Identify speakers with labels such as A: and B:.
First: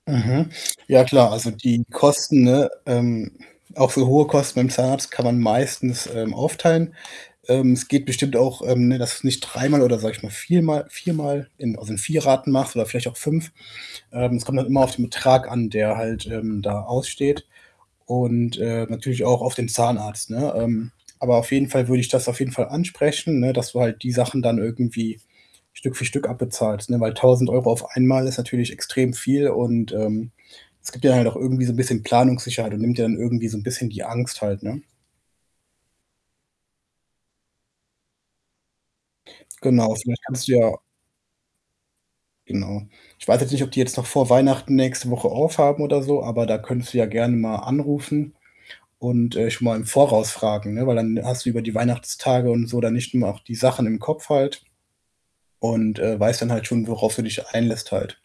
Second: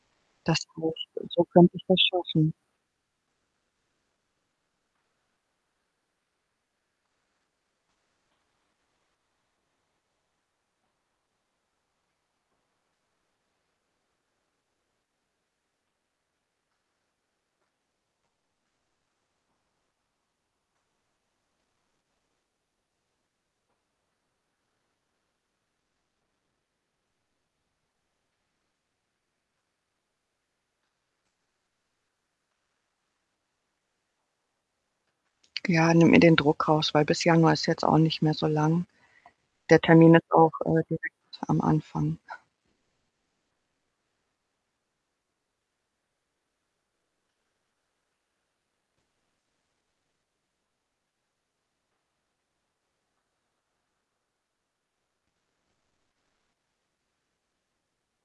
A: Mhm.
B: Das
A: Ja
B: [unintelligible]
A: klar,
B: und so
A: also
B: könnte
A: die
B: ich das
A: Kosten,
B: schaffen.
A: ne, ähm, auch voll hohe Kosten beim Zahnarzt kann man meistens, ähm, aufteilen. Ähm, es geht bestimmt auch, ähm, ne, dass du's nicht dreimal oder, sage ich mal, viermal viermal in also in 4 Raten machst oder vielleicht auch 5. Ähm, es kommt dann immer auf den Betrag an, der halt, ähm, da aussteht, und, äh, natürlich auch auf den Zahnarzt, ne? Ähm, aber auf jeden Fall würde ich das auf jeden Fall ansprechen, ne, dass du halt die Sachen dann irgendwie Stück für Stück abbezahlst, ne, weil, 1.000 € auf einmal ist natürlich extrem viel und, ähm, es gibt dir halt auch irgendwie so 'n bisschen Planungssicherheit und nimmt dir dann irgendwie so 'n bisschen die Angst halt, ne?
B: Ja, nimmt mir den Druck raus, weil bis Januar ist jetzt auch nicht mehr so lang. Der
A: Genau,
B: Termin
A: vielleicht
B: ist
A: kannst
B: auch,
A: du ja
B: äh, direkt am Anfang.
A: Genau. Ich weiß jetzt nicht, ob die jetzt noch vor Weihnachten nächste Woche aufhaben oder so, aber da könntest du ja gerne mal anrufen und, äh, schon mal im Voraus fragen, ne, weil, dann hast du über die Weihnachtstage und so dann nicht immer auch die Sachen im Kopf halt und, äh, weißt dann halt schon, worauf du dich einlässt halt.